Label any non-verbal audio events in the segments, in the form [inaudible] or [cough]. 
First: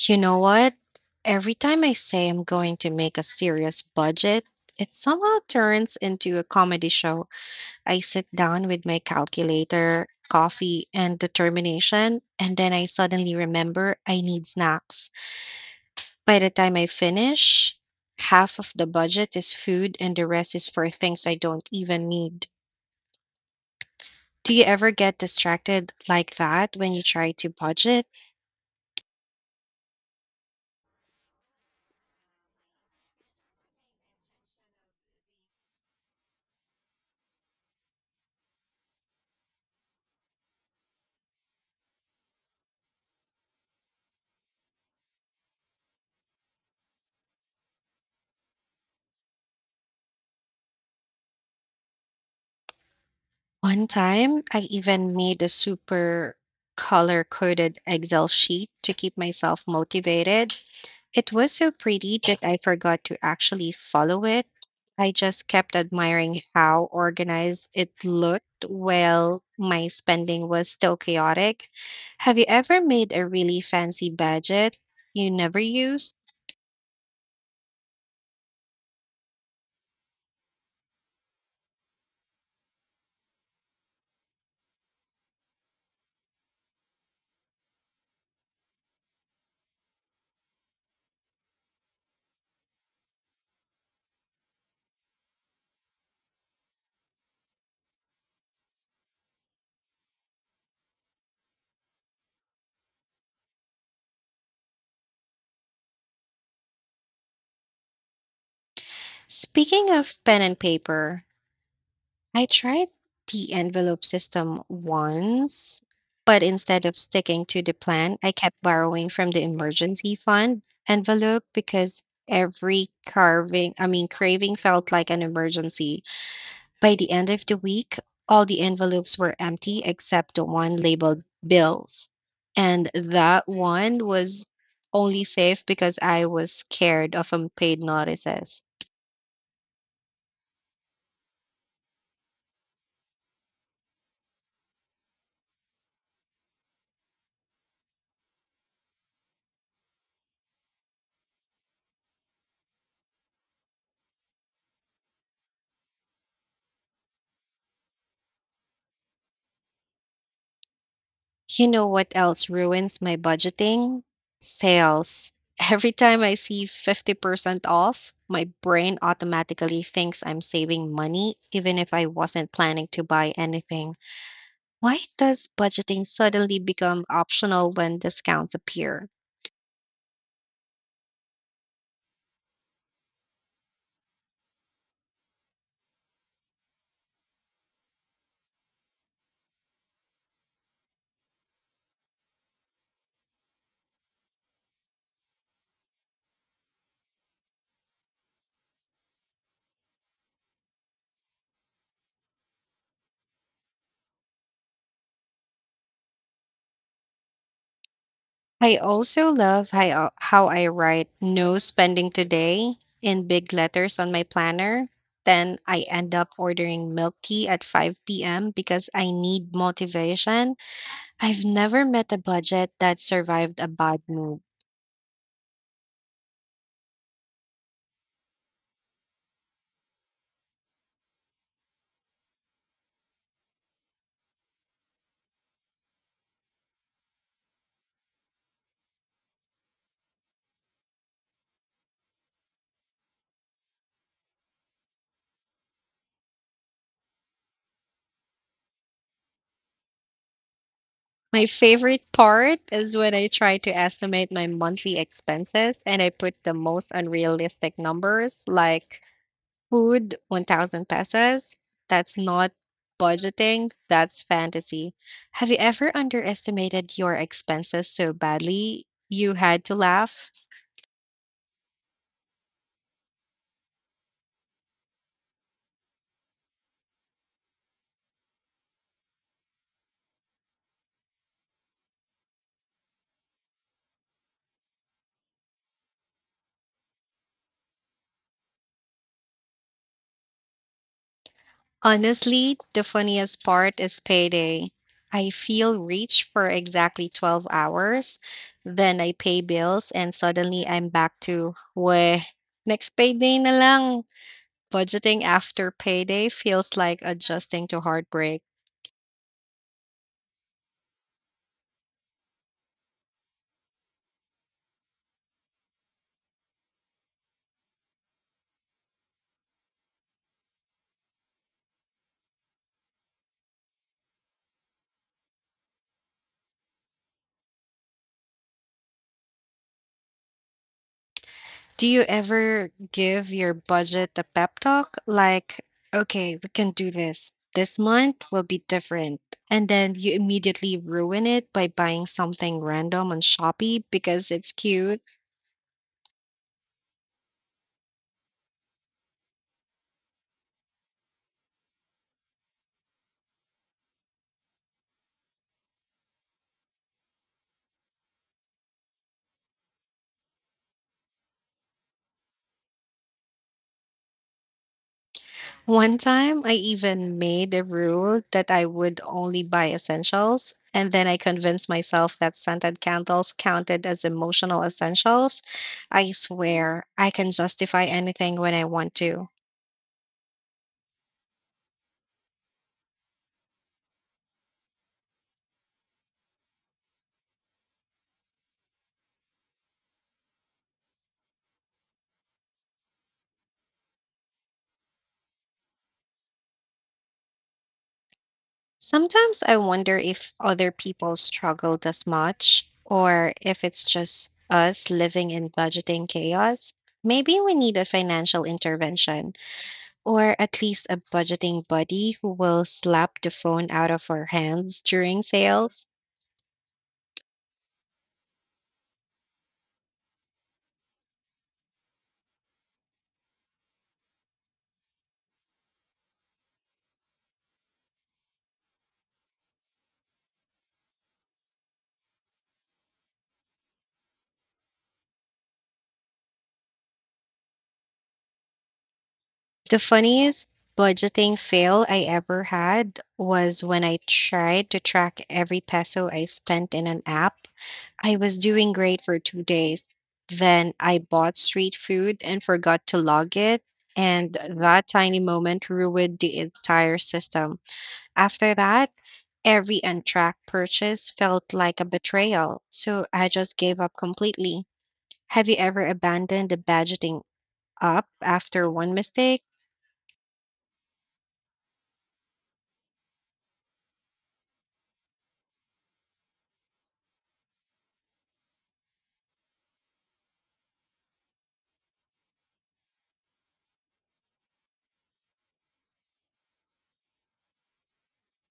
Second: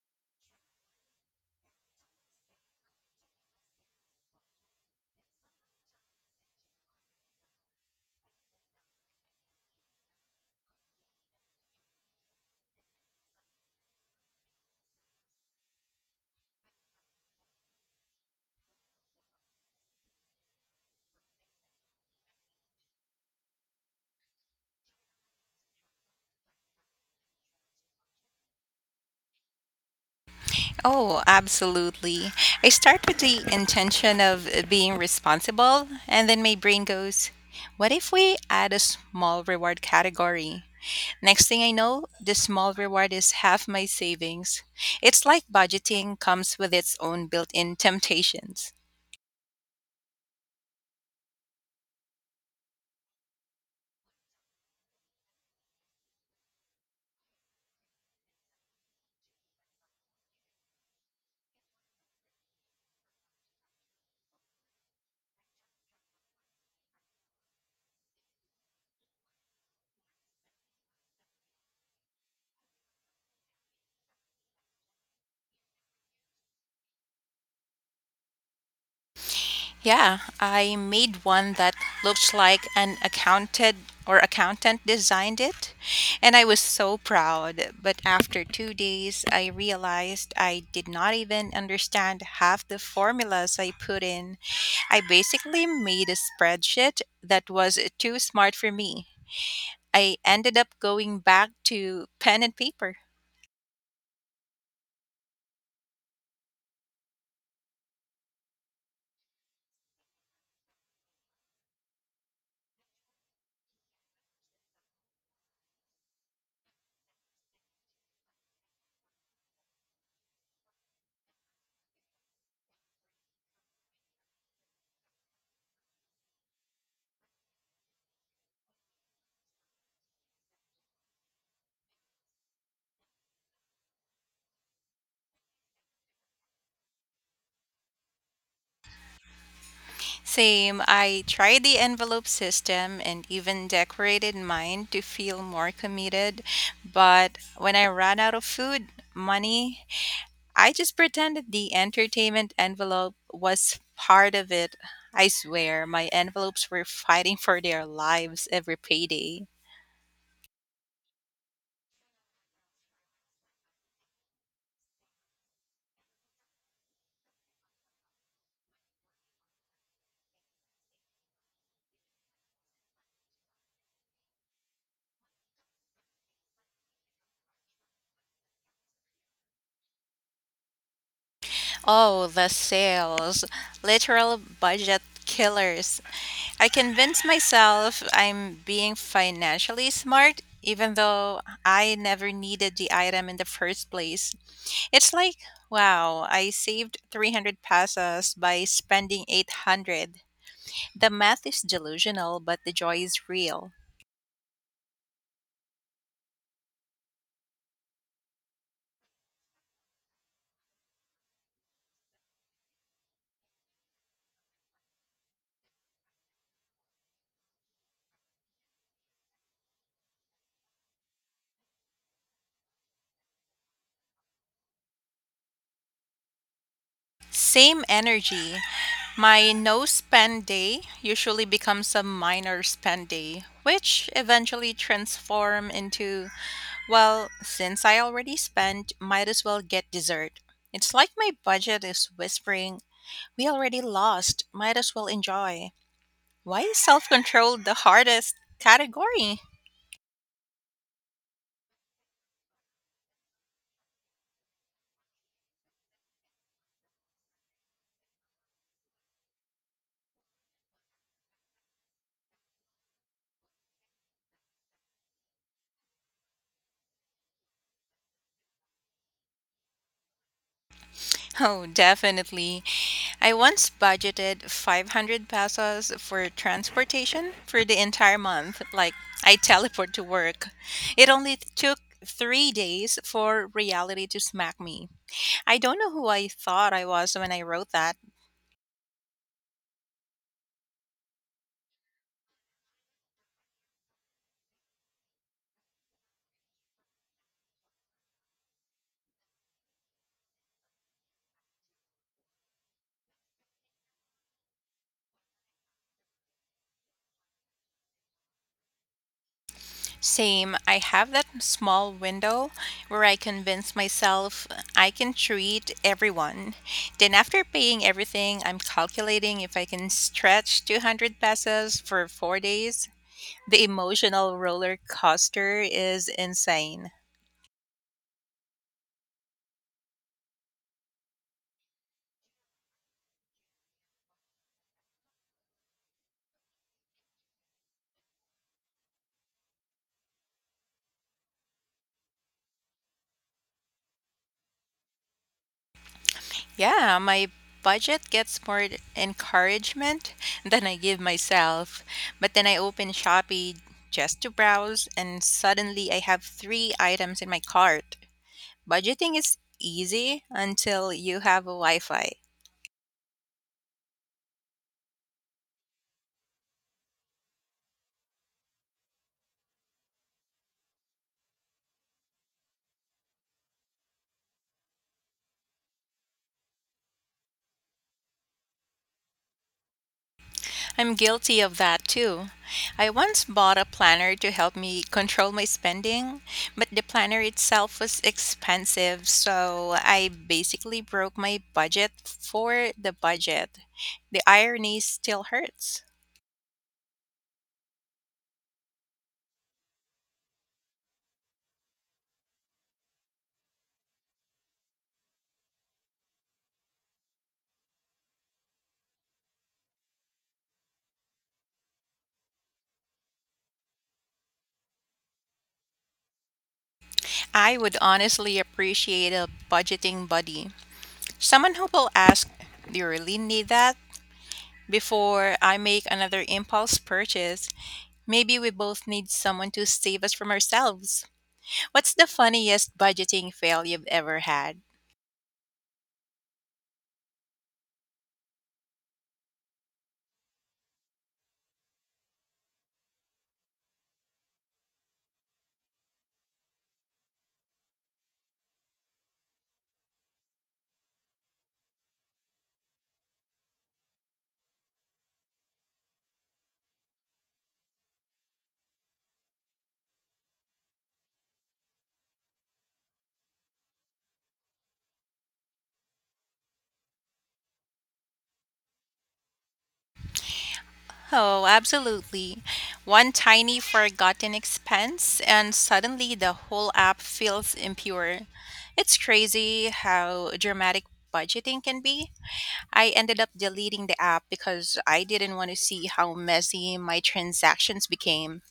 You know what? Every time I say I'm going to make a serious budget, it somehow turns into a comedy show. I sit down with my calculator, coffee, and determination, and then I suddenly remember I need snacks. By the time I finish, half of the budget is food and the rest is for things I don't even need. Do you ever get distracted like that when you try to budget? Oh, absolutely. I start with the intention of being responsible, and then my brain goes, what if we add a small reward category? Next thing I know, the small reward is half my savings. It's like budgeting comes with its own built in temptations. One time, I even made a super color coded Excel sheet to keep myself motivated. It was so pretty that I forgot to actually follow it. I just kept admiring how organized it looked while my spending was still chaotic. Have you ever made a really fancy budget you never used? Yeah, I made one that looked like an accounted or accountant designed it, and I was so proud. But after 2 days, I realized I did not even understand half the formulas I put in. I basically made a spreadsheet that was too smart for me. I ended up going back to pen and paper. Speaking of pen and paper, I tried the envelope system once, but instead of sticking to the plan, I kept borrowing from the emergency fund envelope because every craving felt like an emergency. By the end of the week, all the envelopes were empty except the one labeled bills. And that one was only safe because I was scared of unpaid notices. Same. I tried the envelope system and even decorated mine to feel more committed. But when I ran out of food, money, I just pretended the entertainment envelope was part of it. I swear, my envelopes were fighting for their lives every payday. You know what else ruins my budgeting? Sales. [laughs] Every time I see 50% off, my brain automatically thinks I'm saving money, even if I wasn't planning to buy anything. Why does budgeting suddenly become optional when discounts appear? Oh, the sales. Literal budget killers. I convince myself I'm being financially smart, even though I never needed the item in the first place. It's like, wow, I saved 300 pesos by spending 800. The math is delusional, but the joy is real. I also love how I write no spending today in big letters on my planner. Then I end up ordering milk tea at 5 p.m. because I need motivation. I've never met a budget that survived a bad move. Same energy. My no spend day usually becomes a minor spend day, which eventually transform into, well, since I already spent, might as well get dessert. It's like my budget is whispering, we already lost, might as well enjoy. Why is self control the hardest category? [laughs] My favorite part is when I try to estimate my monthly expenses and I put the most unrealistic numbers like food 1,000 pesos. That's not budgeting, that's fantasy. Have you ever underestimated your expenses so badly you had to laugh? Oh, definitely. I once budgeted 500 pesos for transportation for the entire month. Like, I teleport to work. It only took 3 days for reality to smack me. I don't know who I thought I was when I wrote that. Honestly, the funniest part is payday. I feel rich for exactly 12 hours, then I pay bills and suddenly I'm back to, weh, next payday na lang. Budgeting after payday feels like adjusting to heartbreak. Same. I have that small window where I convince myself I can treat everyone. Then, after paying everything, I'm calculating if I can stretch 200 pesos for 4 days. The emotional roller coaster is insane. Do you ever give your budget a pep talk? Like, okay, we can do this. This month will be different. And then you immediately ruin it by buying something random on Shopee because it's cute. Yeah, my budget gets more encouragement than I give myself. But then I open Shopee just to browse, and suddenly I have three items in my cart. Budgeting is easy until you have a Wi Fi. One time, I even made a rule that I would only buy essentials. And then I convinced myself that scented candles counted as emotional essentials. I swear, I can justify anything when I want to. I'm guilty of that too. I once bought a planner to help me control my spending, but the planner itself was expensive, so I basically broke my budget for the budget. The irony still hurts. Sometimes I wonder if other people struggled as much, or if it's just us living in budgeting chaos. Maybe we need a financial intervention, or at least a budgeting buddy who will slap the phone out of our hands during sales. I would honestly appreciate a budgeting buddy. Someone who will ask, do you really need that? Before I make another impulse purchase, maybe we both need someone to save us from ourselves. What's the funniest budgeting fail you've ever had? The funniest budgeting fail I ever had was when I tried to track every peso I spent in an app. I was doing great for 2 days. Then I bought street food and forgot to log it. And that tiny moment ruined the entire system. After that, every untracked purchase felt like a betrayal, so I just gave up completely. Have you ever abandoned the budgeting up after one mistake? Oh, absolutely. One tiny forgotten expense, and suddenly the whole app feels impure. It's crazy how dramatic budgeting can be. I ended up deleting the app because I didn't want to see how messy my transactions became.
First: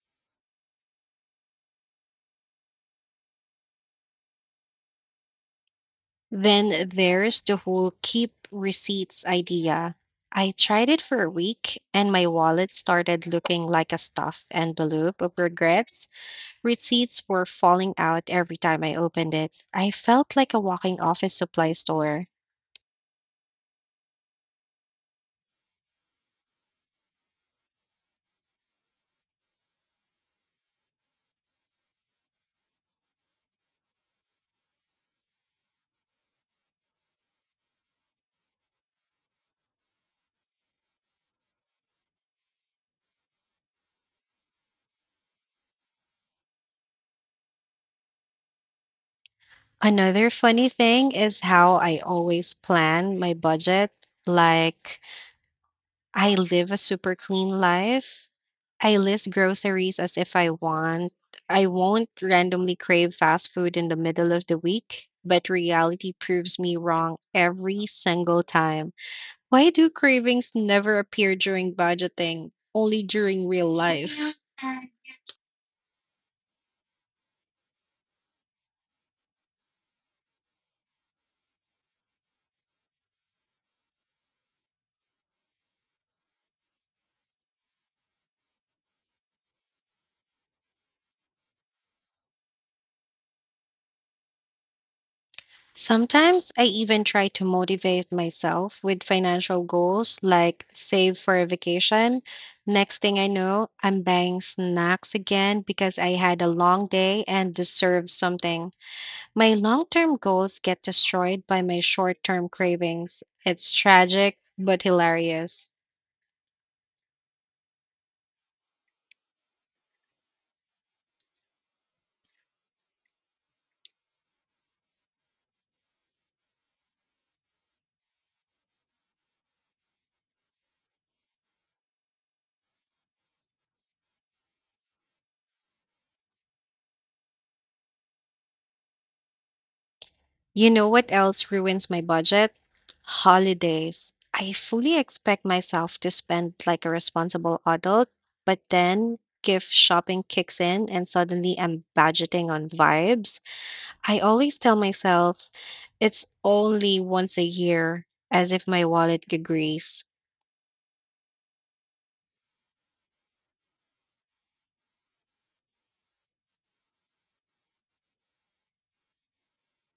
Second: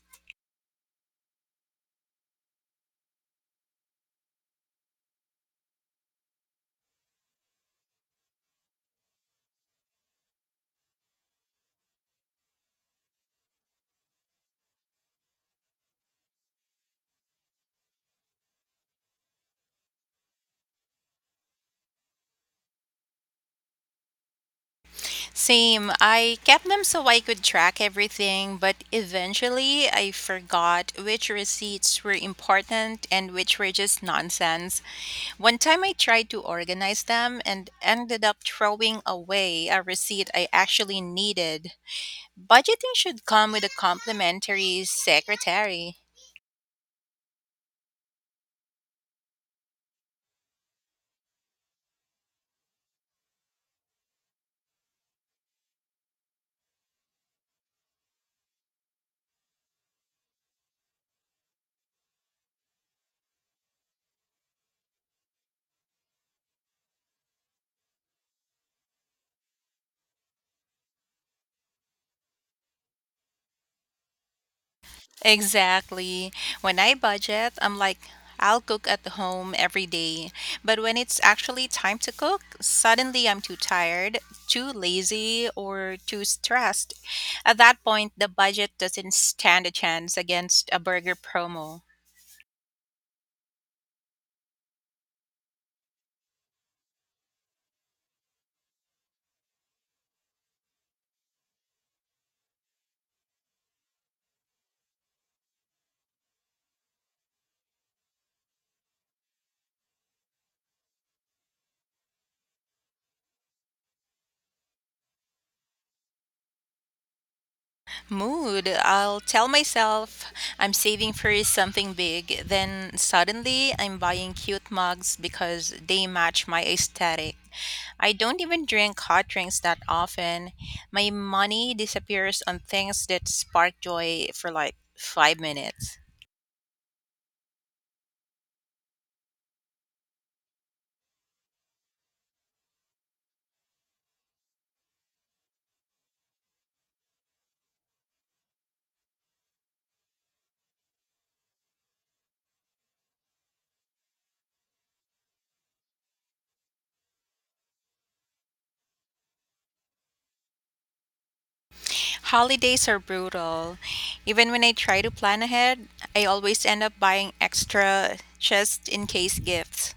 Then there's the whole keep receipts idea. I tried it for a week and my wallet started looking like a stuffed envelope of regrets. Receipts were falling out every time I opened it. I felt like a walking office supply store. Same. I kept them so I could track everything, but eventually I forgot which receipts were important and which were just nonsense. One time I tried to organize them and ended up throwing away a receipt I actually needed. Budgeting should come with a complimentary secretary. Another funny thing is how I always plan my budget. Like, I live a super clean life. I list groceries as if I want. I won't randomly crave fast food in the middle of the week, but reality proves me wrong every single time. Why do cravings never appear during budgeting, only during real life? Exactly. When I budget, I'm like, I'll cook at the home every day. But when it's actually time to cook, suddenly I'm too tired, too lazy, or too stressed. At that point, the budget doesn't stand a chance against a burger promo. Sometimes I even try to motivate myself with financial goals like save for a vacation. Next thing I know, I'm buying snacks again because I had a long day and deserve something. My long term goals get destroyed by my short term cravings. It's tragic but hilarious. Mood. I'll tell myself I'm saving for something big. Then suddenly I'm buying cute mugs because they match my aesthetic. I don't even drink hot drinks that often. My money disappears on things that spark joy for like 5 minutes. You know what else ruins my budget? Holidays. I fully expect myself to spend like a responsible adult, but then gift shopping kicks in and suddenly I'm budgeting on vibes. I always tell myself it's only once a year, as if my wallet agrees. Holidays are brutal. Even when I try to plan ahead, I always end up buying extra just in case gifts.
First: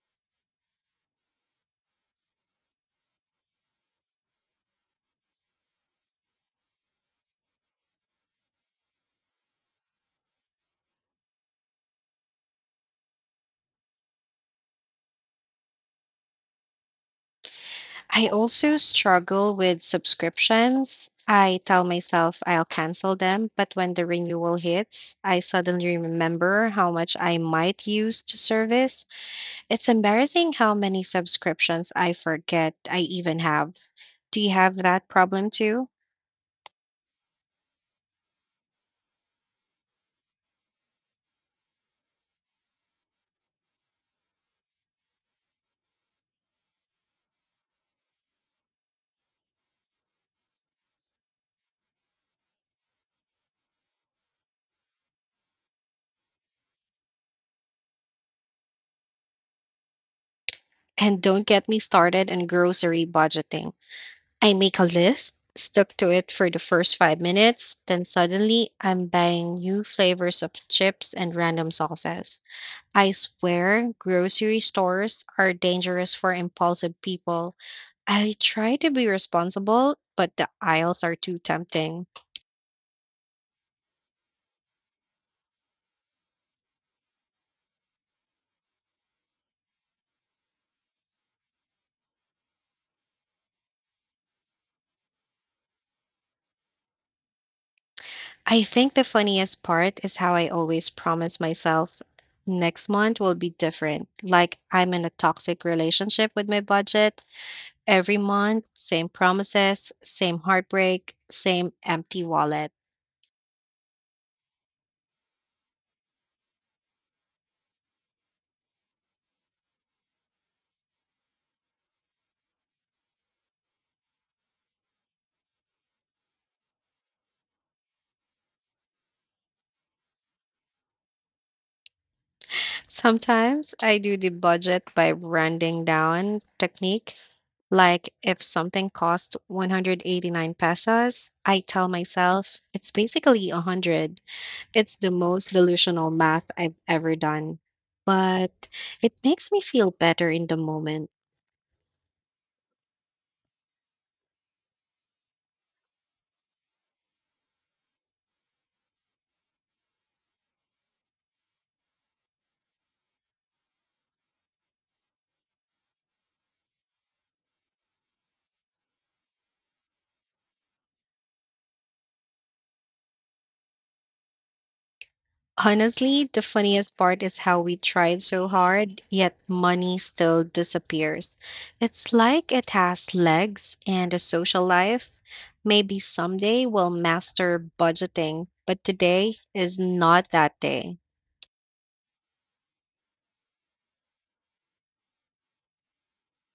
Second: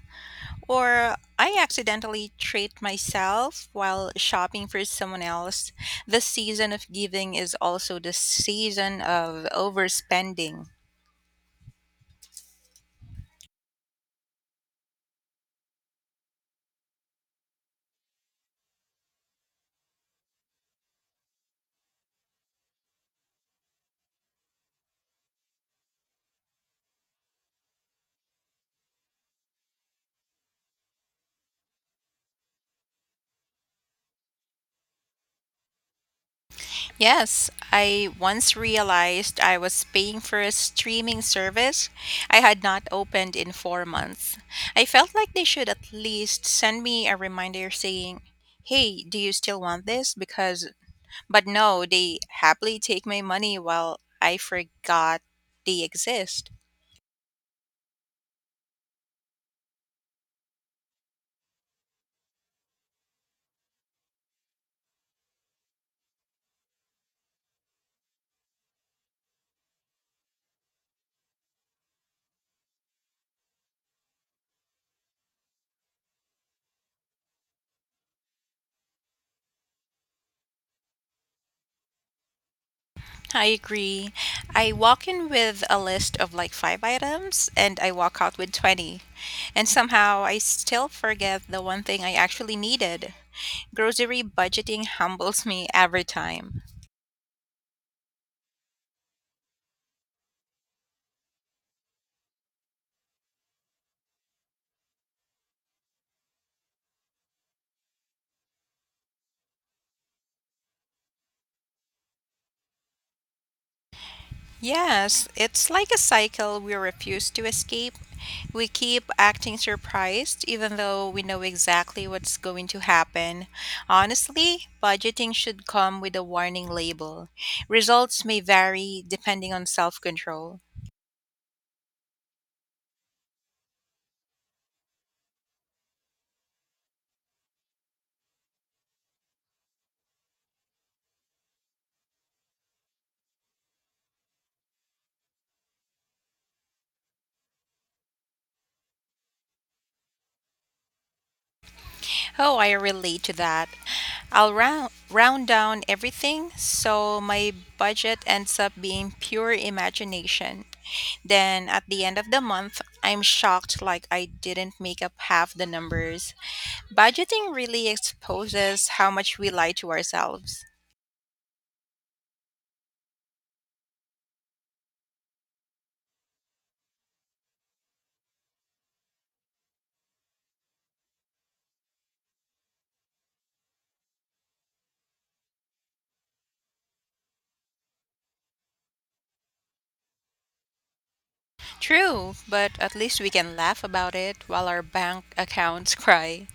Or I accidentally treat myself while shopping for someone else. The season of giving is also the season of overspending. I also struggle with subscriptions. I tell myself I'll cancel them, but when the renewal hits, I suddenly remember how much I might use to service. It's embarrassing how many subscriptions I forget I even have. Do you have that problem too? Yes, I once realized I was paying for a streaming service I had not opened in 4 months. I felt like they should at least send me a reminder saying, hey, do you still want this? Because, but no, they happily take my money while I forgot they exist. And don't get me started on grocery budgeting. I make a list, stuck to it for the first 5 minutes, then suddenly I'm buying new flavors of chips and random sauces. I swear, grocery stores are dangerous for impulsive people. I try to be responsible, but the aisles are too tempting. I agree. I walk in with a list of like five items and I walk out with 20. And somehow I still forget the one thing I actually needed. Grocery budgeting humbles me every time. I think the funniest part is how I always promise myself next month will be different. Like I'm in a toxic relationship with my budget. Every month, same promises, same heartbreak, same empty wallet. Yes, it's like a cycle we refuse to escape. We keep acting surprised even though we know exactly what's going to happen. Honestly, budgeting should come with a warning label. Results may vary depending on self control. Sometimes I do the budget by rounding down technique. Like if something costs 189 pesos, I tell myself it's basically 100. It's the most delusional math I've ever done. But it makes me feel better in the moment. Oh, I relate to that. I'll round down everything, so my budget ends up being pure imagination. Then at the end of the month, I'm shocked like I didn't make up half the numbers. Budgeting really exposes how much we lie to ourselves. Honestly, the funniest part is how we tried so hard, yet money still disappears. It's like it has legs and a social life. Maybe someday we'll master budgeting, but today is not that day. True, but at least we can laugh about it while our bank [laughs] accounts cry.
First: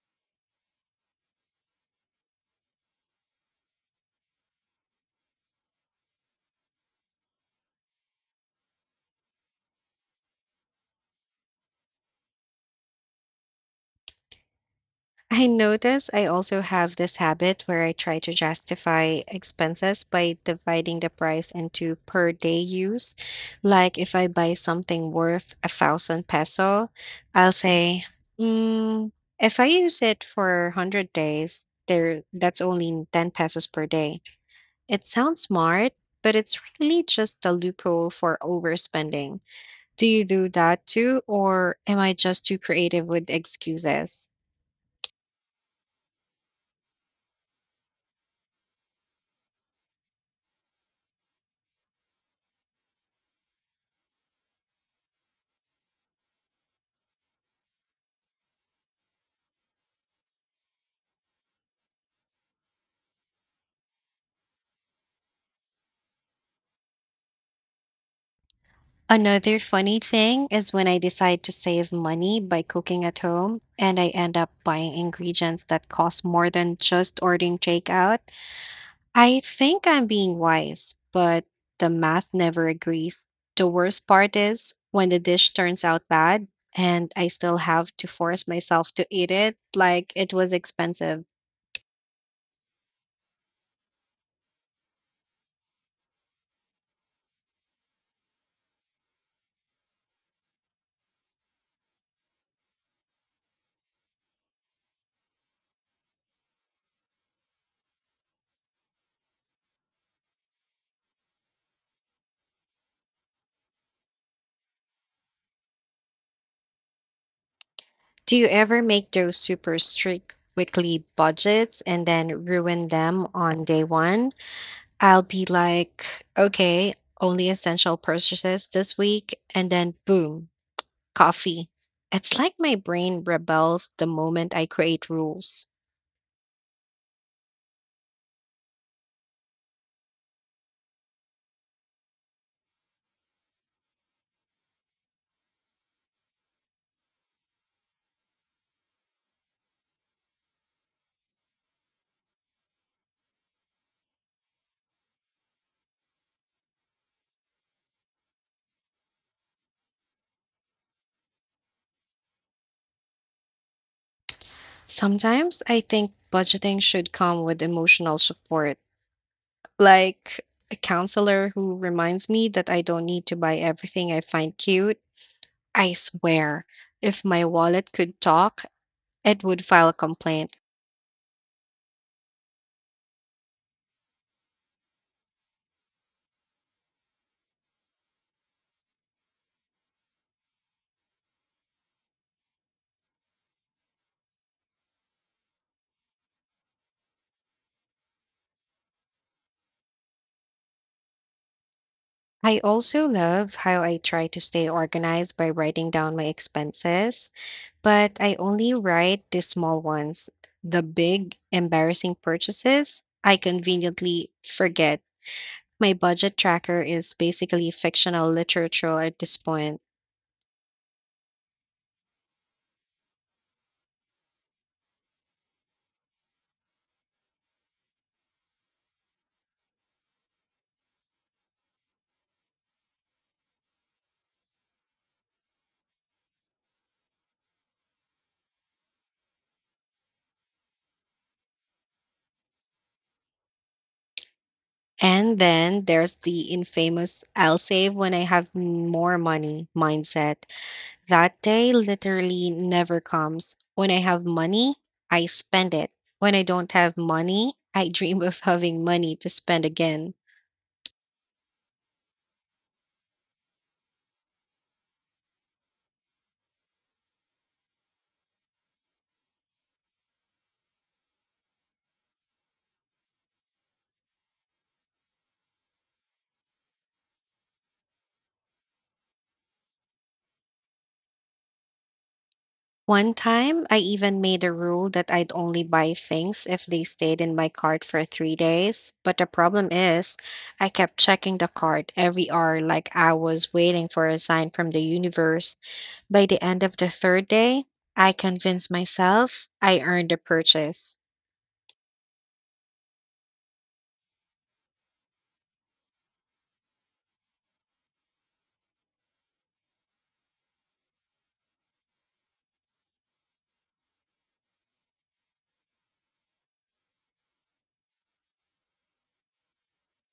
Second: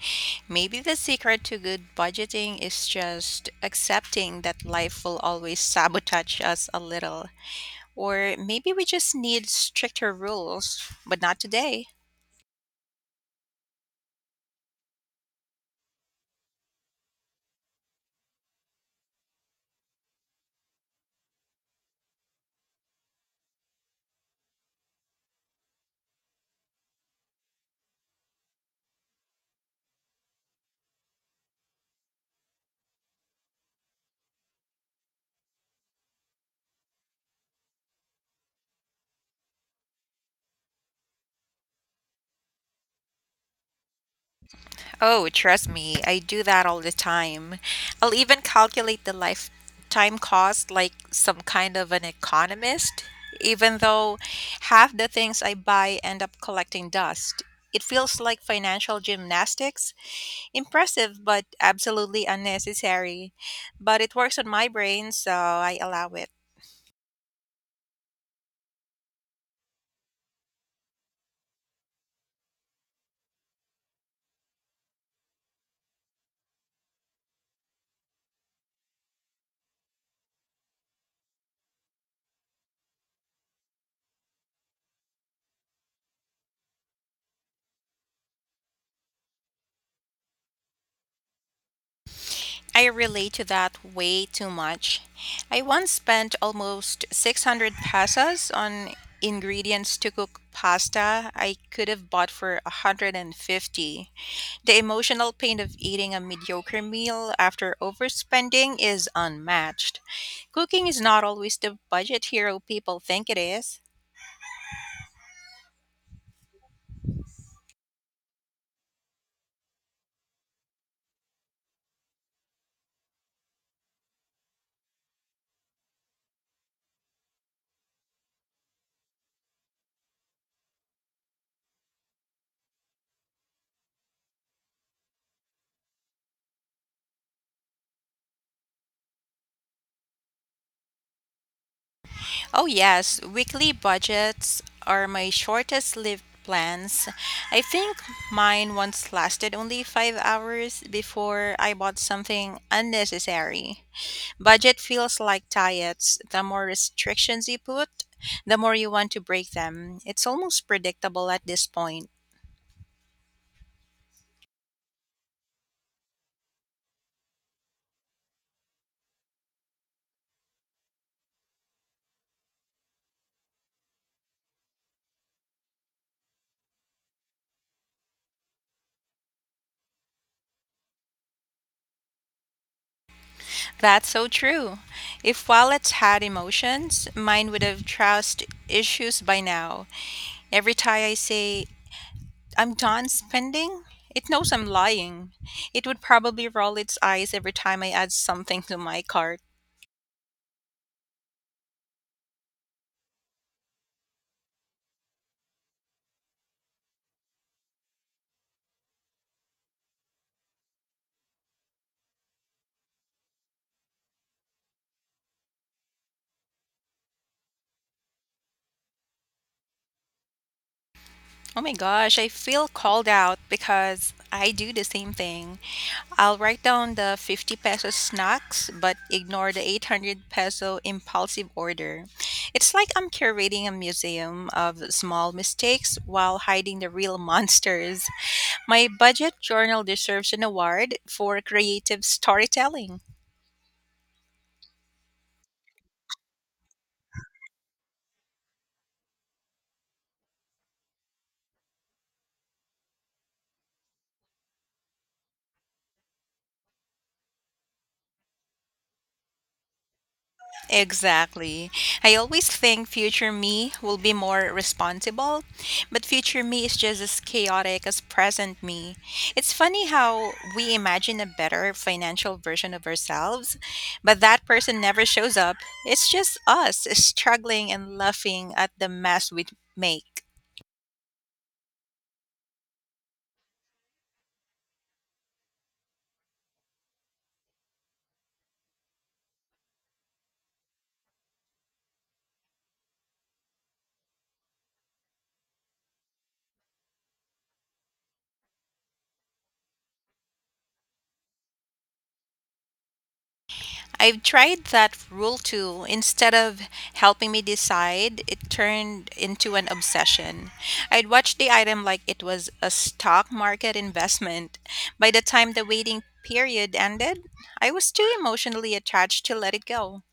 Maybe the secret to good budgeting is just accepting that life will always sabotage us a little. Or maybe we just need stricter rules, but not today. I notice I also have this habit where I try to justify expenses by dividing the price into per day use. Like if I buy something worth a thousand peso, I'll say, mm, if I use it for 100 days, there that's only 10 pesos per day. It sounds smart, but it's really just a loophole for overspending. Do you do that too, or am I just too creative with excuses? Oh, trust me, I do that all the time. I'll even calculate the lifetime cost like some kind of an economist, even though half the things I buy end up collecting dust. It feels like financial gymnastics. Impressive, but absolutely unnecessary. But it works on my brain, so I allow it. Another funny thing is when I decide to save money by cooking at home and I end up buying ingredients that cost more than just ordering takeout. I think I'm being wise, but the math never agrees. The worst part is when the dish turns out bad and I still have to force myself to eat it like it was expensive. I relate to that way too much. I once spent almost 600 pesos on ingredients to cook pasta I could have bought for 150. The emotional pain of eating a mediocre meal after overspending is unmatched. Cooking is not always the budget hero people think it is. Do you ever make those super strict weekly budgets and then ruin them on day one? I'll be like, okay, only essential purchases this week. And then boom, coffee. It's like my brain rebels the moment I create rules. Oh, yes, weekly budgets are my shortest lived plans. I think mine once lasted only 5 hours before I bought something unnecessary. Budget feels like diets. The more restrictions you put, the more you want to break them. It's almost predictable at this point. Sometimes I think budgeting should come with emotional support, like a counselor who reminds me that I don't need to buy everything I find cute. I swear, if my wallet could talk, it would file a complaint. That's so true. If wallets had emotions, mine would have trust issues by now. Every time I say I'm done spending, it knows I'm lying. It would probably roll its eyes every time I add something to my cart. I also love how I try to stay organized by writing down my expenses, but I only write the small ones. The big, embarrassing purchases, I conveniently forget. My budget tracker is basically fictional literature at this point. Oh my gosh, I feel called out because I do the same thing. I'll write down the 50 peso snacks but ignore the 800 peso impulsive order. It's like I'm curating a museum of small mistakes while hiding the real [laughs] monsters. My budget journal deserves an award for creative storytelling. And then there's the infamous I'll save when I have more money mindset. That day literally never comes. When I have money, I spend it. When I don't have money, I [laughs] dream of having money to spend again. Exactly. I always think future me will be more responsible, but future me is just as chaotic as present me. It's funny how we imagine a better financial version of ourselves, but that person never shows up. It's just us struggling and laughing at the mess we make. One time, I even made a rule that I'd only buy things if they stayed in my cart for 3 days. But the problem is, I kept checking the cart every hour like I was waiting for a sign from the universe. By the end of the third day, I convinced myself I earned a purchase. I've tried that rule too. Instead of helping me decide, it turned into an obsession. I'd watch the item like it was a stock market investment. By the time the waiting period ended, I was too emotionally attached to let it go.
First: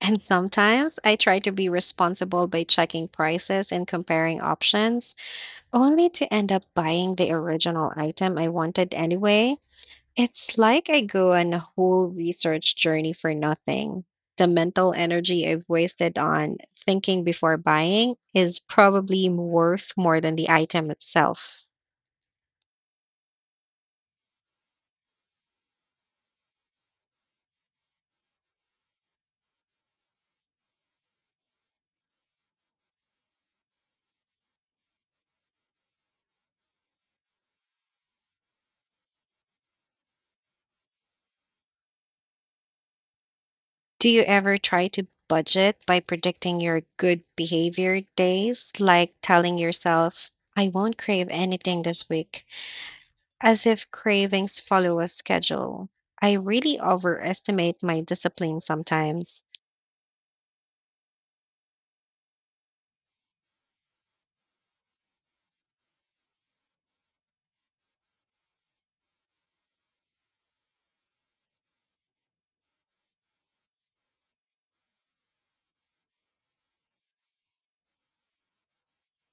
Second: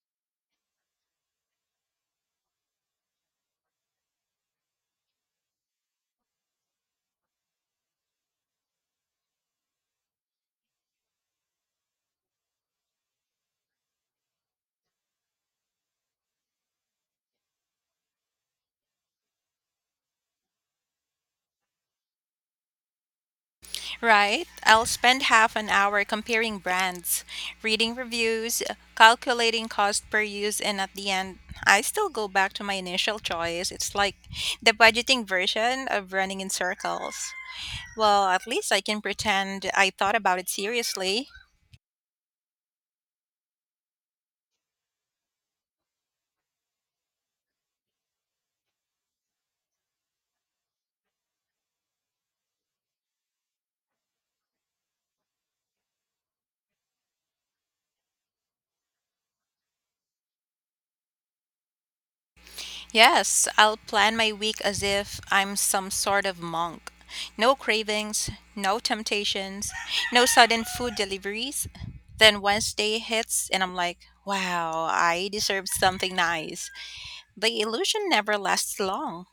And sometimes I try to be responsible by checking prices and comparing options, only to end up buying the original item I wanted anyway. It's like I go on a whole research journey for nothing. The mental energy I've wasted on thinking before buying is probably worth more than the item itself. Right? I'll spend half an hour comparing brands, reading reviews, calculating cost per use, and at the end, I still go back to my initial choice. It's like the budgeting version of running in circles. Well, at least I can pretend I thought about it seriously. Do you ever try to budget by predicting your good behavior days, like telling yourself, I won't crave anything this week, as if cravings follow a schedule? I really overestimate my discipline sometimes. Yes, I'll plan my week as if I'm some sort of monk. No cravings, no temptations, no sudden food deliveries. Then Wednesday hits and I'm like, wow, I deserve something nice. The illusion never lasts long.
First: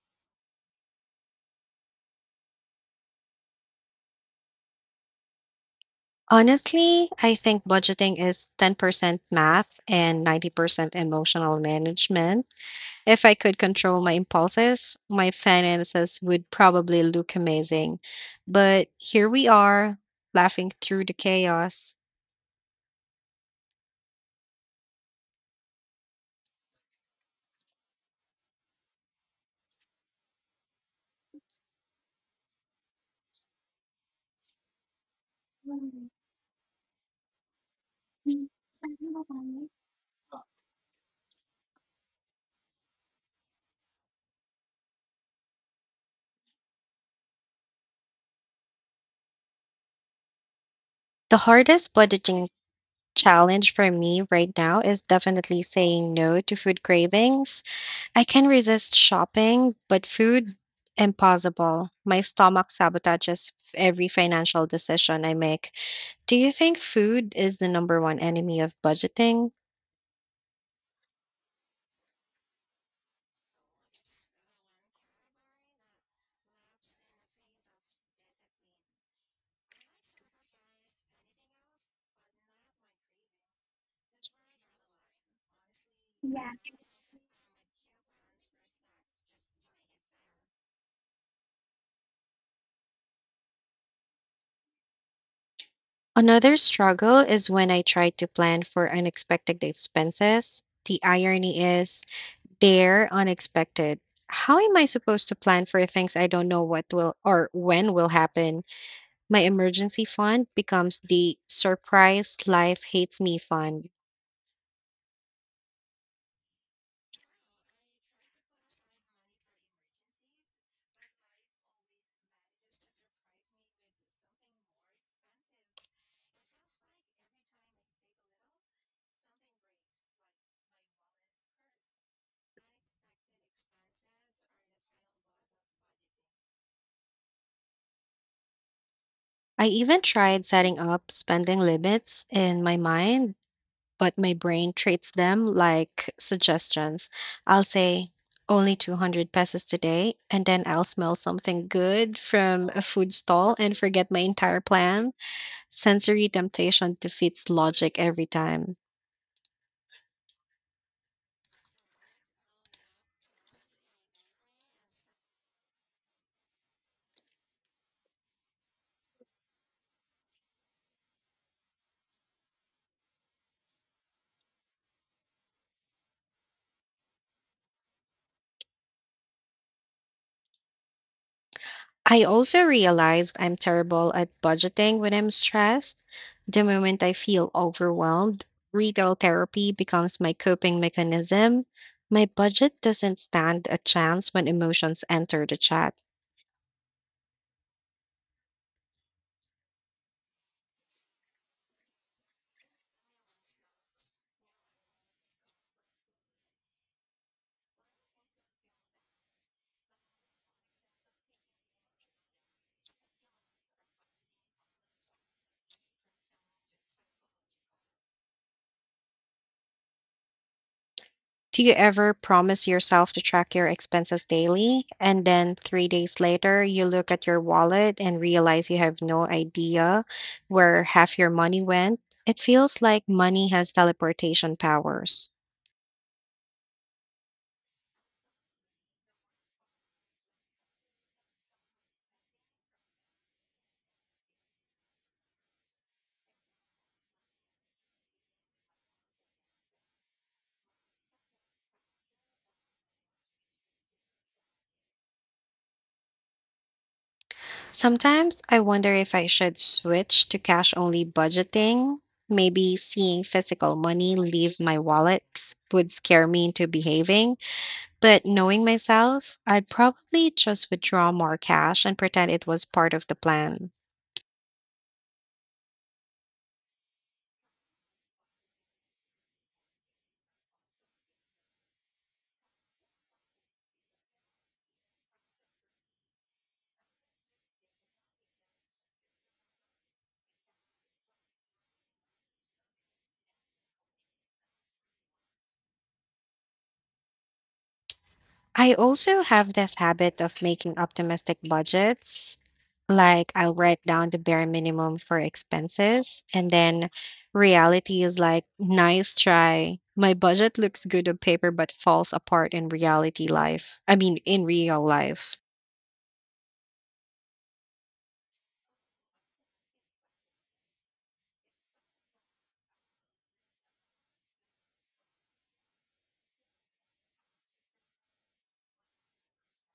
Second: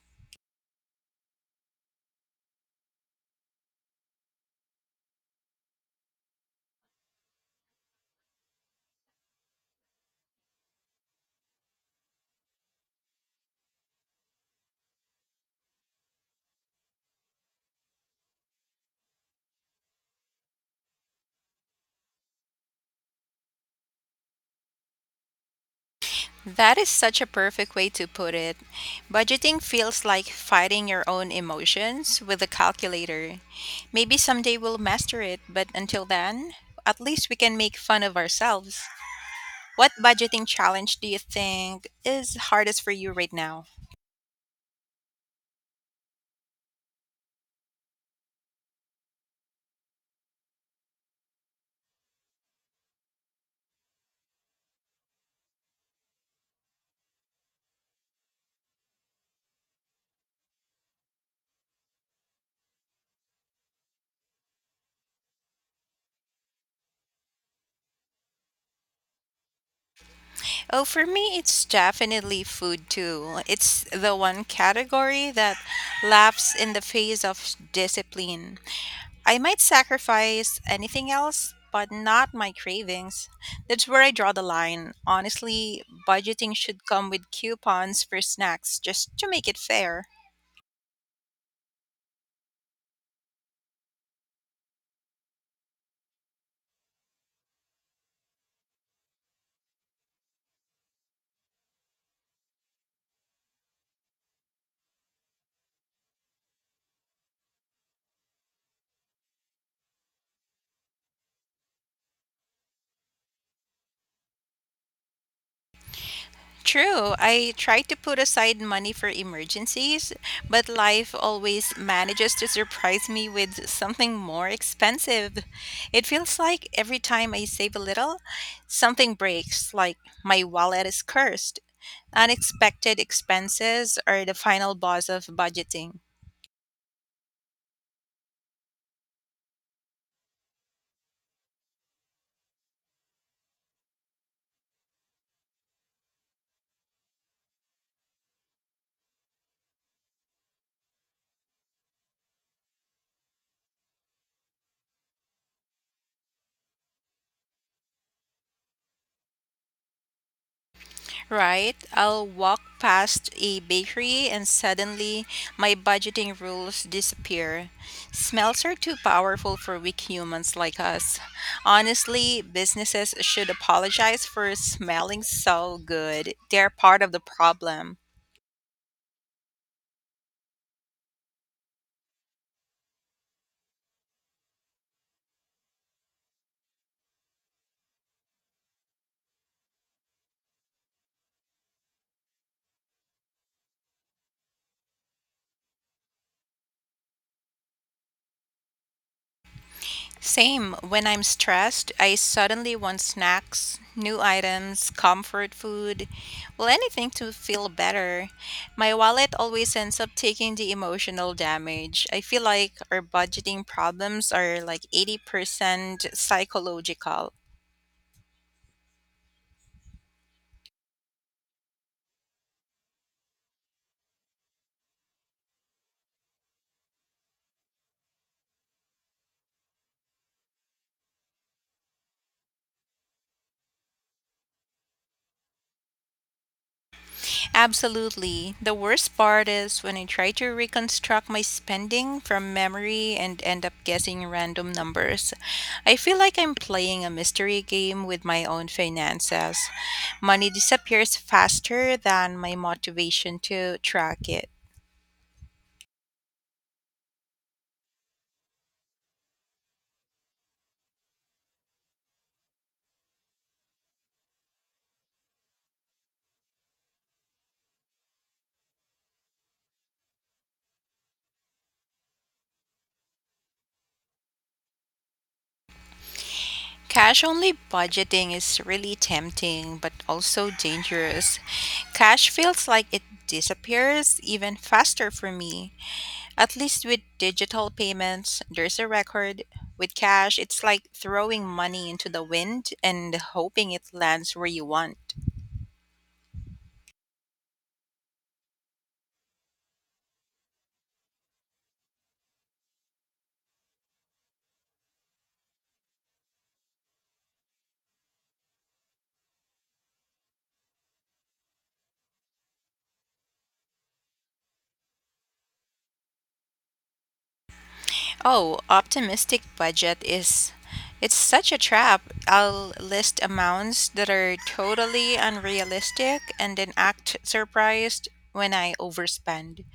Honestly, I think budgeting is 10% math and 90% emotional management. If I could control my impulses, my finances would probably look amazing. But here we are, laughing through the chaos. That is such a perfect way to put it. Budgeting feels like fighting your own emotions with a calculator. Maybe someday we'll master it, but until then, at least we can make fun of ourselves. What budgeting challenge do you think is hardest for you right now? The hardest budgeting challenge for me right now is definitely saying no to food cravings. I can resist shopping, but food, impossible. My stomach sabotages every financial decision I make. Do you think food is the number one enemy of budgeting? Oh, for me, it's definitely food too. It's the one category that laughs in the face of discipline. I might sacrifice anything else, but not my cravings. That's where I draw the line. Honestly, budgeting should come with coupons for snacks just to make it fair. Another struggle is when I try to plan for unexpected expenses. The irony is they're unexpected. How am I supposed to plan for things I don't know what will or when will happen? My emergency fund becomes the surprise life hates me fund. True. I try to put aside money for emergencies, but life always manages to surprise me with something more expensive. It feels like every time I save a little, something breaks, like my wallet is cursed. Unexpected expenses are the final boss of budgeting. I even tried setting up spending limits in my mind, but my brain treats them like suggestions. I'll say only 200 pesos today, and then I'll smell something good from a food stall and forget my entire plan. Sensory temptation defeats logic every time. Right? I'll walk past a bakery and suddenly my budgeting rules disappear. Smells are too powerful for weak humans like us. Honestly, businesses should apologize for smelling so good. They're part of the problem. I also realized I'm terrible at budgeting when I'm stressed. The moment I feel overwhelmed, retail therapy becomes my coping mechanism. My budget doesn't stand a chance when emotions enter the chat. Same. When I'm stressed, I suddenly want snacks, new items, comfort food, well, anything to feel better. My wallet always ends up taking the emotional damage. I feel like our budgeting problems are like 80% psychological. Do you ever promise yourself to track your expenses daily and then 3 days later you look at your wallet and realize you have no idea where half your money went? It feels like money has teleportation powers. Absolutely. The worst part is when I try to reconstruct my spending from memory and end up guessing random numbers. I feel like I'm playing a mystery game with my own finances. Money disappears faster than my motivation to track it. Sometimes I wonder if I should switch to cash only budgeting. Maybe seeing physical money leave my wallet would scare me into behaving, but knowing myself, I'd probably just withdraw more cash and pretend it was part of the plan. Cash only budgeting is really tempting but also dangerous. Cash feels like it disappears even faster for me. At least with digital payments, there's a record. With cash, it's like throwing money into the wind and hoping it lands where you want. I also have this habit of making optimistic budgets. Like I'll write down the bare minimum for expenses and then reality is like nice try. My budget looks good on paper but falls apart in real life. Oh, optimistic budget is it's such a trap. I'll list amounts that are totally unrealistic and then act surprised when I overspend.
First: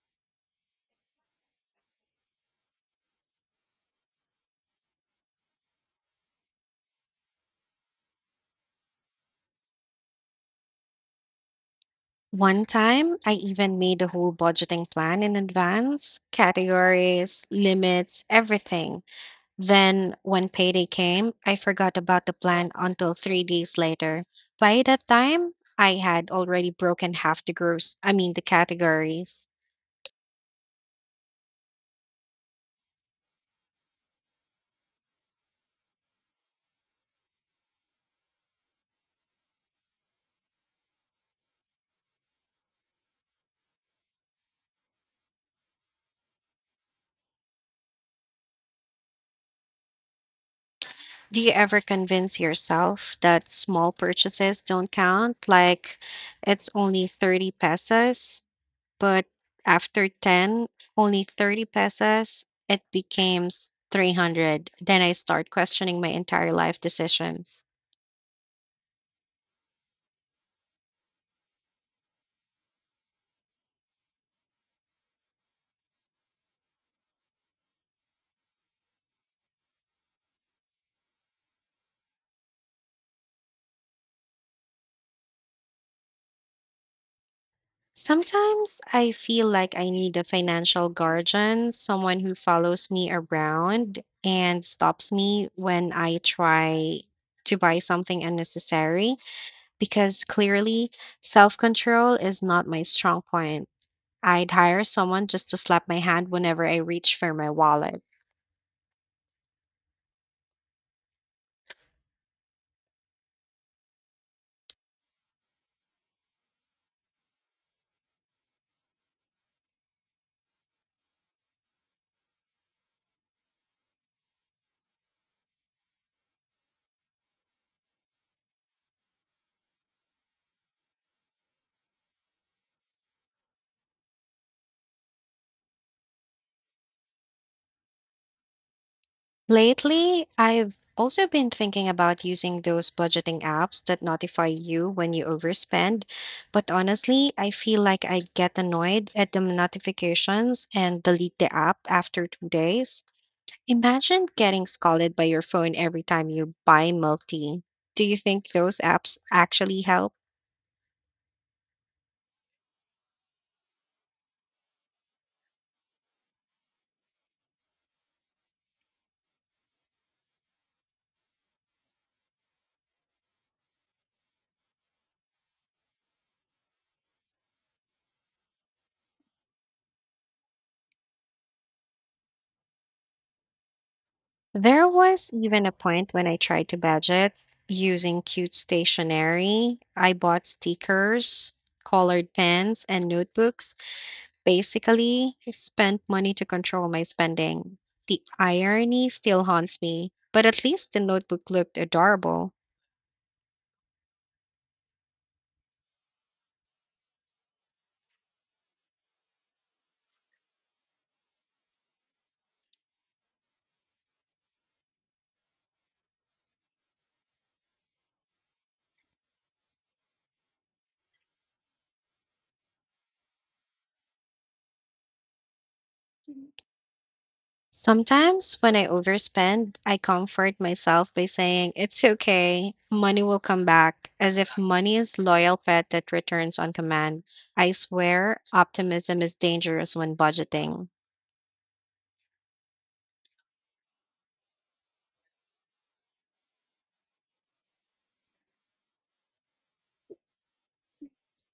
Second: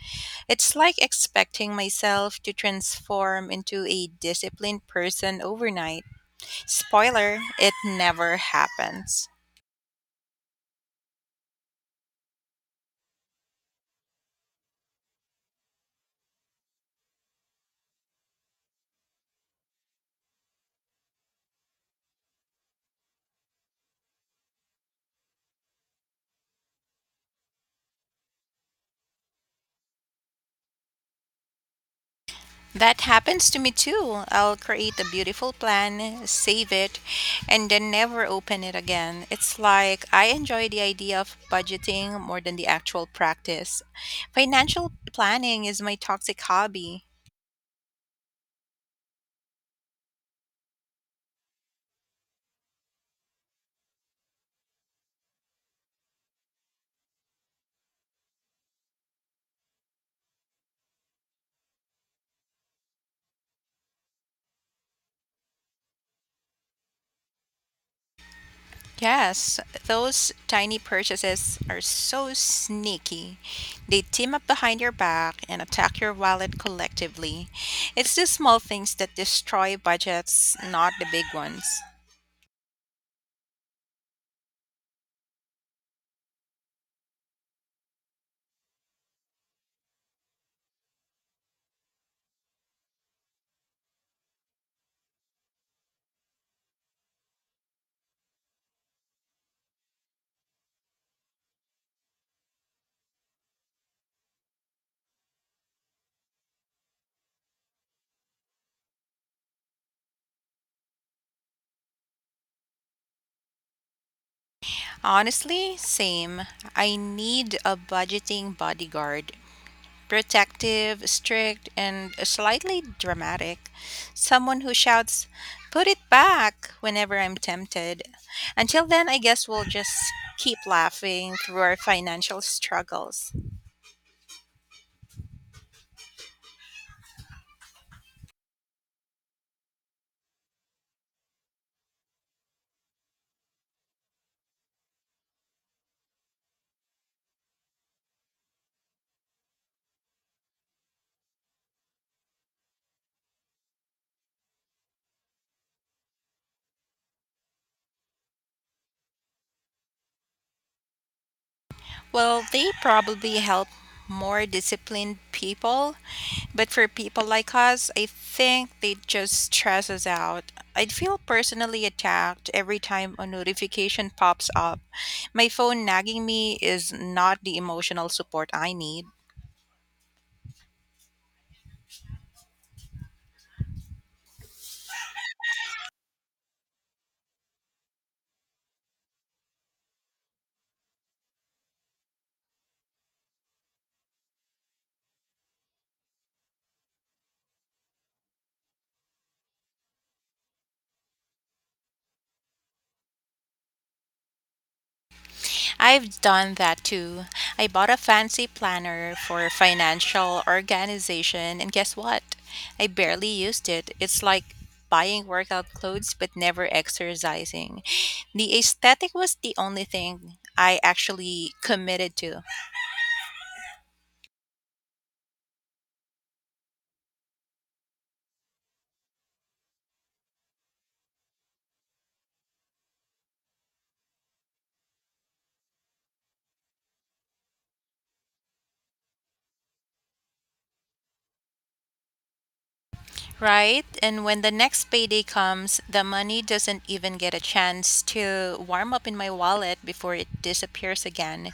It's like expecting myself to transform into a disciplined person overnight. Spoiler, it never happens. One time I even made a whole budgeting plan in advance, categories, limits, everything. Then, when payday came, I forgot about the plan until 3 days later. By that time, I had already broken half the the categories. That happens to me too. I'll create a beautiful plan, save it, and then never open it again. It's like I enjoy the idea of budgeting more than the actual practice. Financial planning is my toxic hobby. Do you ever convince yourself that small purchases don't count? Like it's only 30 pesos, but after 10, only 30 pesos, it becomes 300. Then I start questioning my entire life decisions. Yes, those tiny purchases are so sneaky. They team up behind your back and attack your wallet collectively. It's the small things that destroy budgets, not the big ones. Sometimes I feel like I need a financial guardian, someone who follows me around and stops me when I try to buy something unnecessary, because clearly self control is not my strong point. I'd hire someone just to slap my hand whenever I reach for my wallet. Honestly, same. I need a budgeting bodyguard. Protective, strict, and slightly dramatic. Someone who shouts, put it back whenever I'm tempted. Until then, I guess we'll just keep laughing through our financial struggles. Lately, I've also been thinking about using those budgeting apps that notify you when you overspend. But honestly, I feel like I get annoyed at the notifications and delete the app after 2 days. Imagine getting scolded by your phone every time you buy milk tea. Do you think those apps actually help? Well, they probably help more disciplined people, but for people like us, I think they just stress us out. I'd feel personally attacked every time a notification pops up. My phone nagging me is not the emotional support I need. There was even a point when I tried to budget using cute stationery. I bought stickers, colored pens, and notebooks. Basically, I spent money to control my spending. The irony still haunts me, but at least the notebook looked adorable. I've done that too. I bought a fancy planner for financial organization, and guess what? I barely used it. It's like buying workout clothes but never exercising. The aesthetic was the only thing I actually committed to. Sometimes when I overspend, I comfort myself by saying, it's okay, money will come back, as if money is loyal pet that returns on command. I swear, optimism is dangerous when budgeting. Right? And when the next payday comes, the money doesn't even get a chance to warm up in my wallet before it disappears again.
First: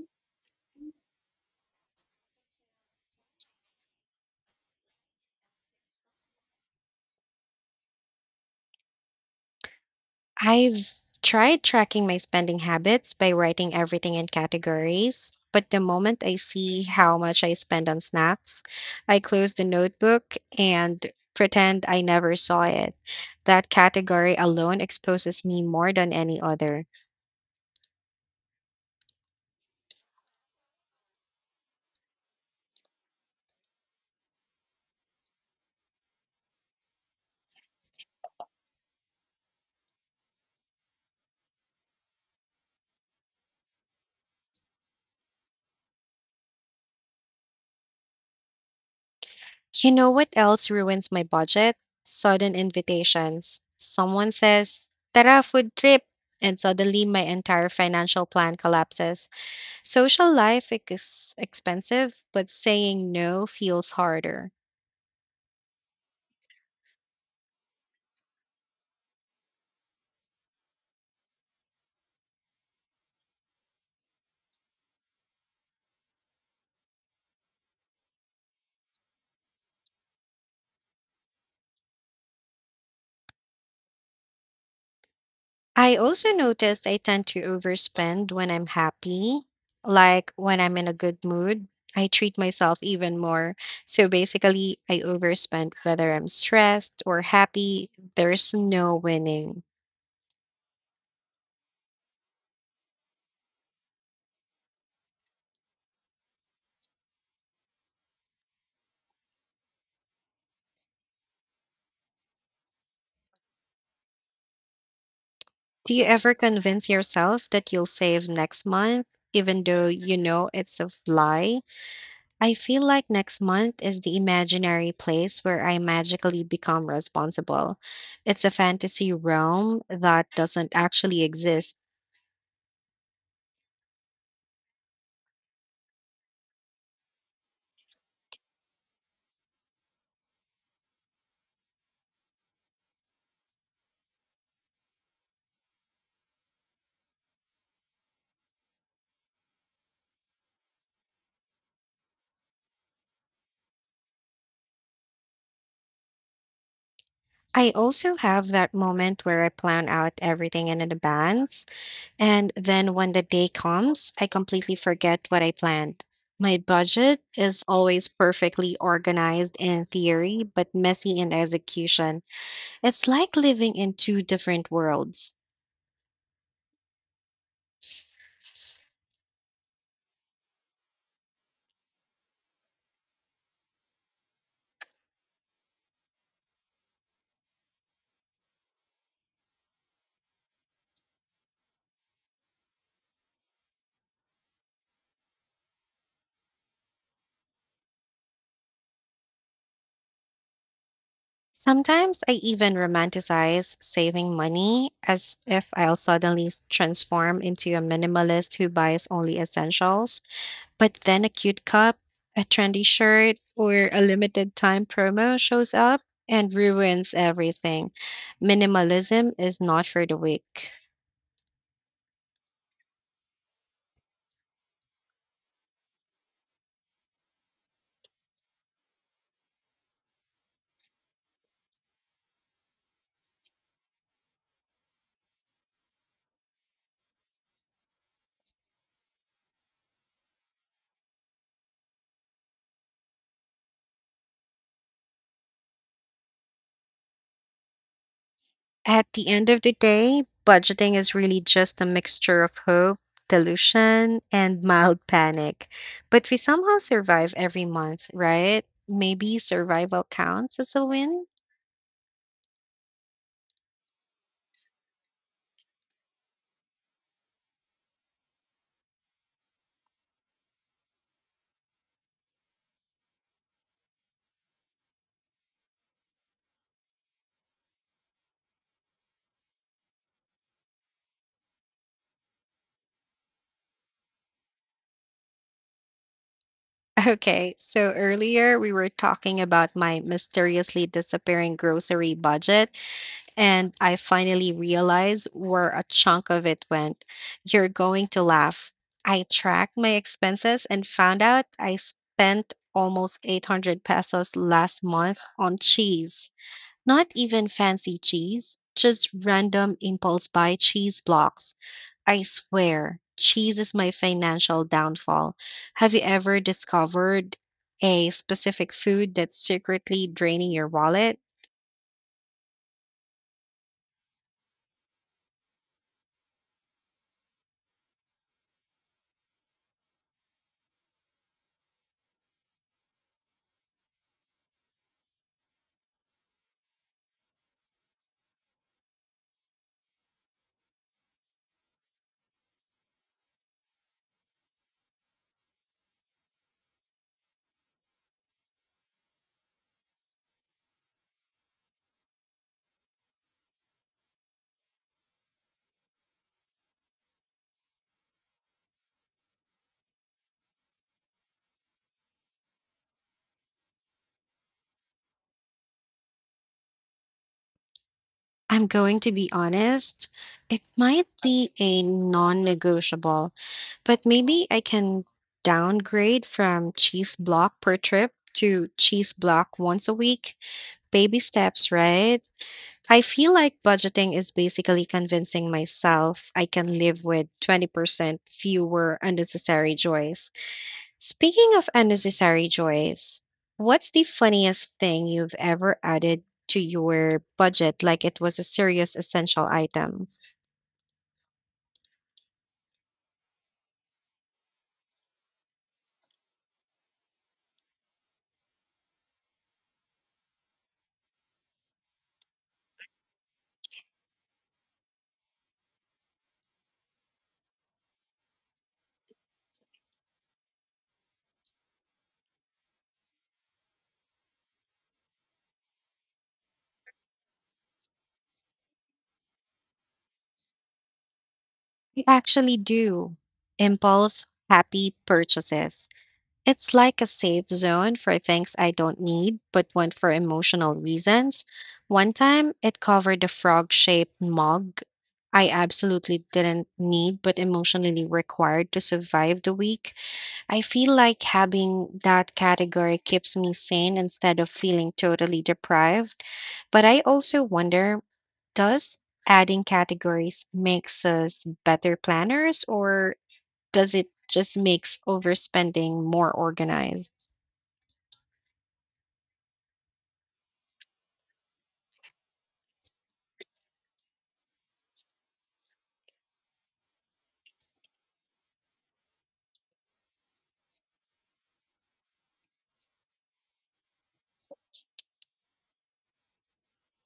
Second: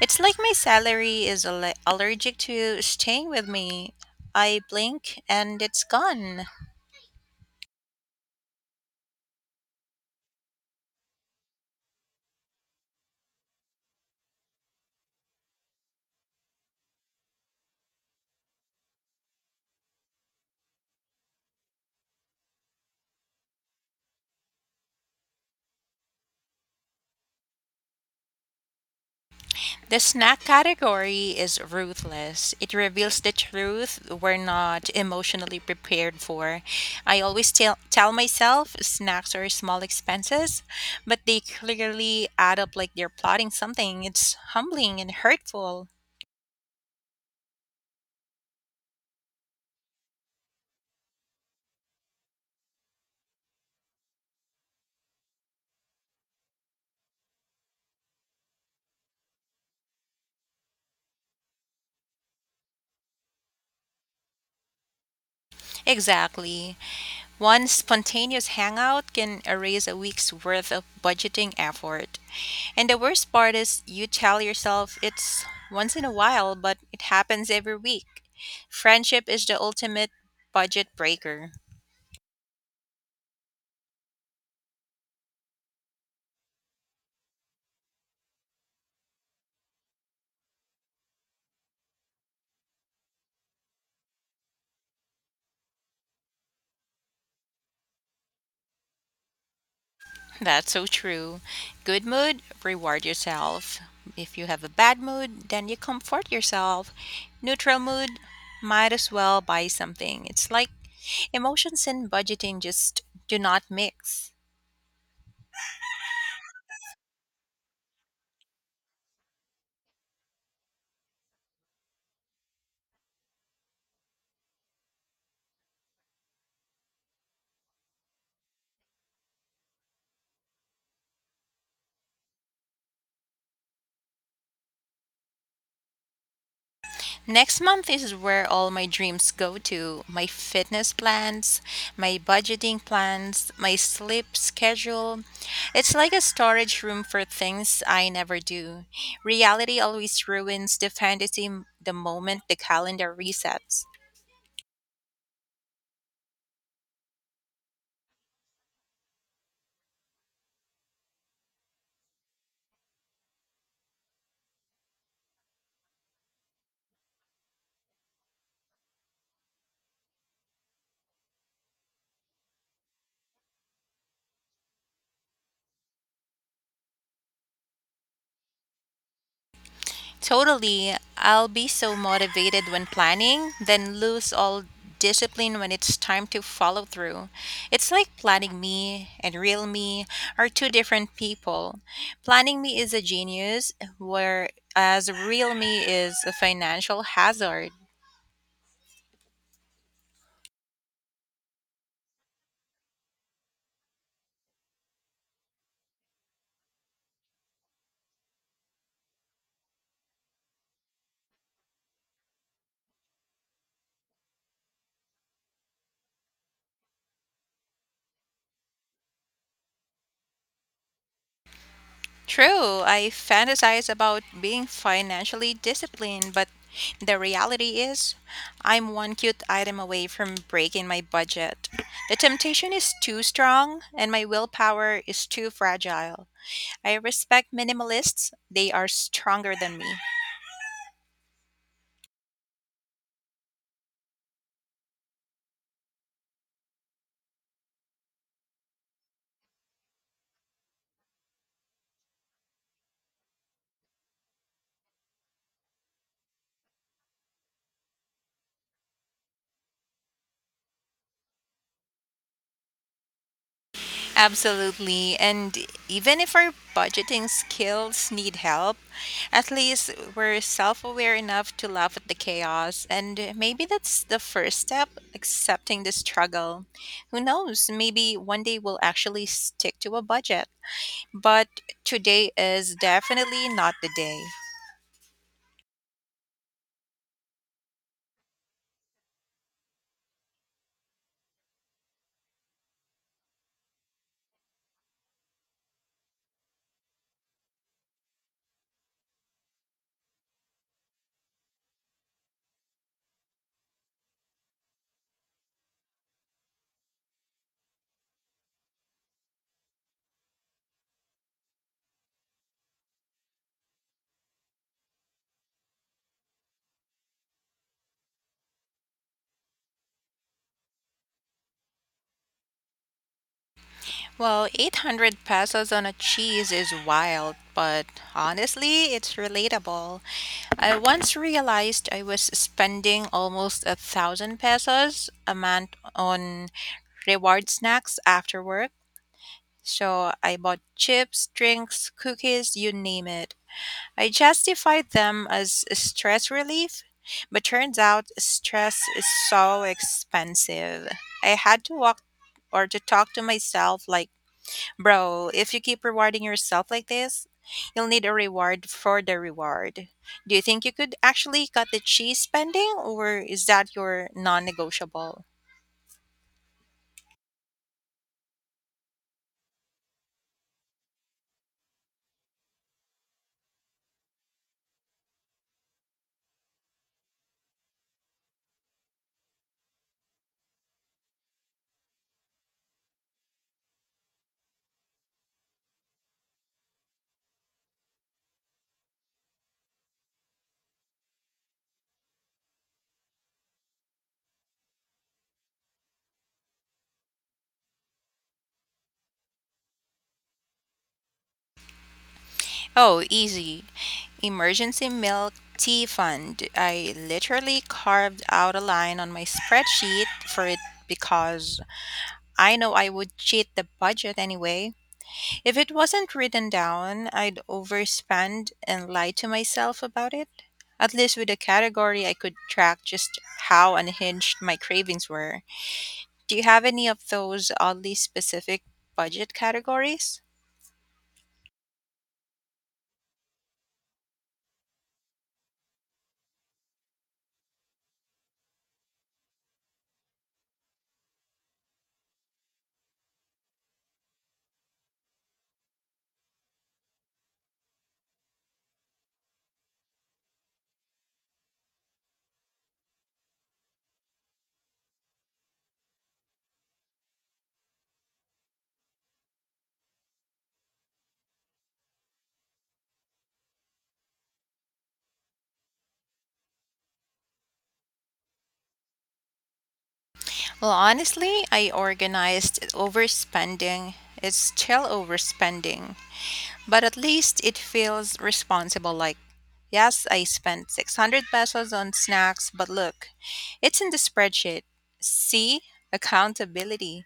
It's like my salary is allergic to staying with me. I blink and it's gone. I've tried tracking my spending habits by writing everything in categories, but the moment I see how much I spend on snacks, I close the notebook and pretend I never saw it. That category alone exposes me more than any other. The snack category is ruthless. It reveals the truth we're not emotionally prepared for. I always tell myself snacks are small expenses, but they clearly add up like they're plotting something. It's humbling and hurtful. You know what else ruins my budget? Sudden invitations. Someone says, Tara, food trip. And suddenly my entire financial plan collapses. Social life is expensive, but saying no feels harder. Exactly. One spontaneous hangout can erase a week's worth of budgeting effort. And the worst part is you tell yourself it's once in a while, but it happens every week. Friendship is the ultimate budget breaker. I also noticed I tend to overspend when I'm happy, like when I'm in a good mood. I treat myself even more. So basically, I overspend whether I'm stressed or happy. There's no winning. That's so true. Good mood, reward yourself. If you have a bad mood, then you comfort yourself. Neutral mood, might as well buy something. It's like emotions and budgeting just do not mix. Do you ever convince yourself that you'll save next month, even though you know it's a lie? I feel like next month is the imaginary place where I magically become responsible. It's a fantasy realm that doesn't actually exist. Next month is where all my dreams go to my fitness plans, my budgeting plans, my sleep schedule. It's like a storage room for things I never do. Reality always ruins the fantasy the moment the calendar resets. I also have that moment where I plan out everything in advance, and then when the day comes, I completely forget what I planned. My budget is always perfectly organized in theory, but messy in execution. It's like living in two different worlds. Totally. I'll be so motivated when planning, then lose all discipline when it's time to follow through. It's like planning me and real me are two different people. Planning me is a genius, whereas real me is a financial hazard. Sometimes I even romanticize saving money as if I'll suddenly transform into a minimalist who buys only essentials. But then a cute cup, a trendy shirt, or a limited time promo shows up and ruins everything. Minimalism is not for the weak. True, I fantasize about being financially disciplined, but the reality is, I'm one cute item away from breaking my budget. The temptation is too strong, and my willpower is too fragile. I respect minimalists, they are stronger than me. At the end of the day, budgeting is really just a mixture of hope, delusion, and [laughs] mild panic. But we somehow survive every month, right? Maybe survival counts as a win? Absolutely. And even if our budgeting skills need help, at least we're self aware enough to laugh at the chaos. And maybe that's the first step accepting the struggle. Who knows? Maybe one day we'll actually stick to a budget. But today is definitely not the day. [laughs] Okay, so earlier we were talking about my mysteriously disappearing grocery budget. And I finally realized where a chunk of it went. You're going to laugh. I tracked my expenses and found out I spent almost 800 pesos last month on cheese. Not even fancy cheese, just random impulse buy cheese blocks. I swear, cheese is my financial downfall. Have you ever discovered a specific food that's secretly draining your wallet? Well, 800 pesos on a cheese is wild, but honestly, it's relatable. I once realized I was spending almost 1,000 pesos a month on reward snacks after work. So I bought chips, drinks, cookies, you name it. I justified them as stress relief, but turns out stress is so expensive. I had to walk or to talk to myself like Bro, if you keep rewarding yourself like this, you'll need a reward for the reward. Do you think you could actually cut the cheese spending, or is that your non negotiable? I'm going to be honest. It might be a non negotiable, but maybe I can downgrade from cheese block per trip to cheese block once a week. Baby steps, right? I feel like budgeting is basically convincing myself I can live with 20% fewer unnecessary joys. Speaking of unnecessary joys, what's the funniest thing you've ever added to your budget like it was a serious essential item? Oh, easy. Emergency milk tea fund. I literally carved out a line on my spreadsheet for it because I know I would cheat the budget anyway. If it wasn't written down, I'd overspend and lie to myself about it. At least with a category, I could track just how unhinged my cravings were. Do you have any of those oddly specific budget categories? We actually do impulse happy purchases. It's like a safe zone for things I don't need but want for emotional reasons. One time it covered a frog shaped mug I absolutely didn't need but emotionally required to survive the week. I feel like having that category keeps me sane instead of feeling totally deprived. But I also wonder, does adding categories makes us better planners or does it just makes overspending more organized? Well, honestly, I organized overspending. It's still overspending. But at least it feels responsible like, yes, I spent 600 pesos on snacks, but look, it's in the spreadsheet. See? Accountability.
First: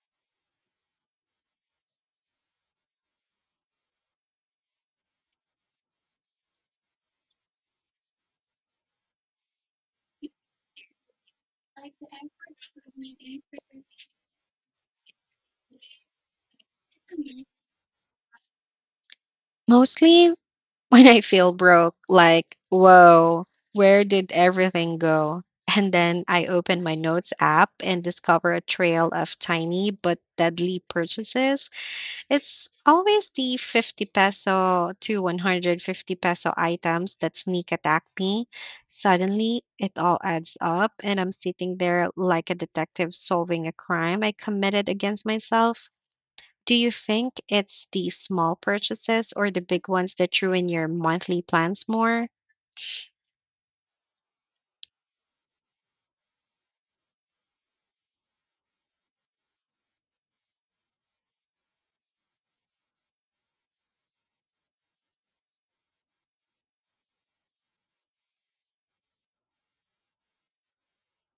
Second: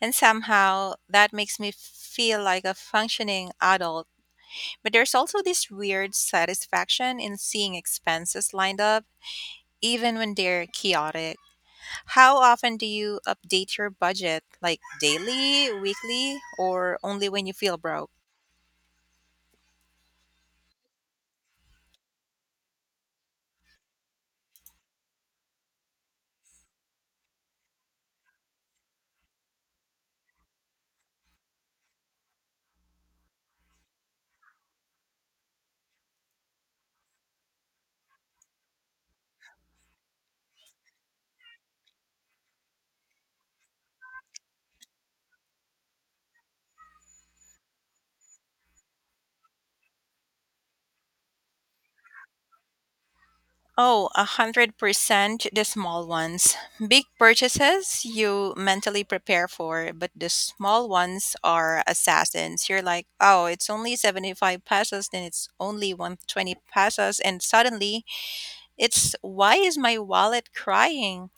And somehow that makes me feel like a functioning adult. But there's also this weird satisfaction in seeing expenses lined up, even when they're chaotic. How often do you update your budget? Like daily, weekly, or only when you feel broke? Mostly when I feel broke, like, whoa, where did everything go? And then I open my notes app and discover a trail of tiny but deadly purchases. It's always the 50 peso to 150 peso items that sneak attack me. Suddenly, it all adds up, and I'm sitting there like a detective solving a crime I committed against myself. Do you think it's the small purchases or the big ones that ruin your monthly plans more? Oh, 100% the small ones. Big purchases you mentally prepare for, but the small ones are assassins. You're like, oh, it's only 75 pesos, then it's only 120 pesos, and suddenly it's why is my wallet crying?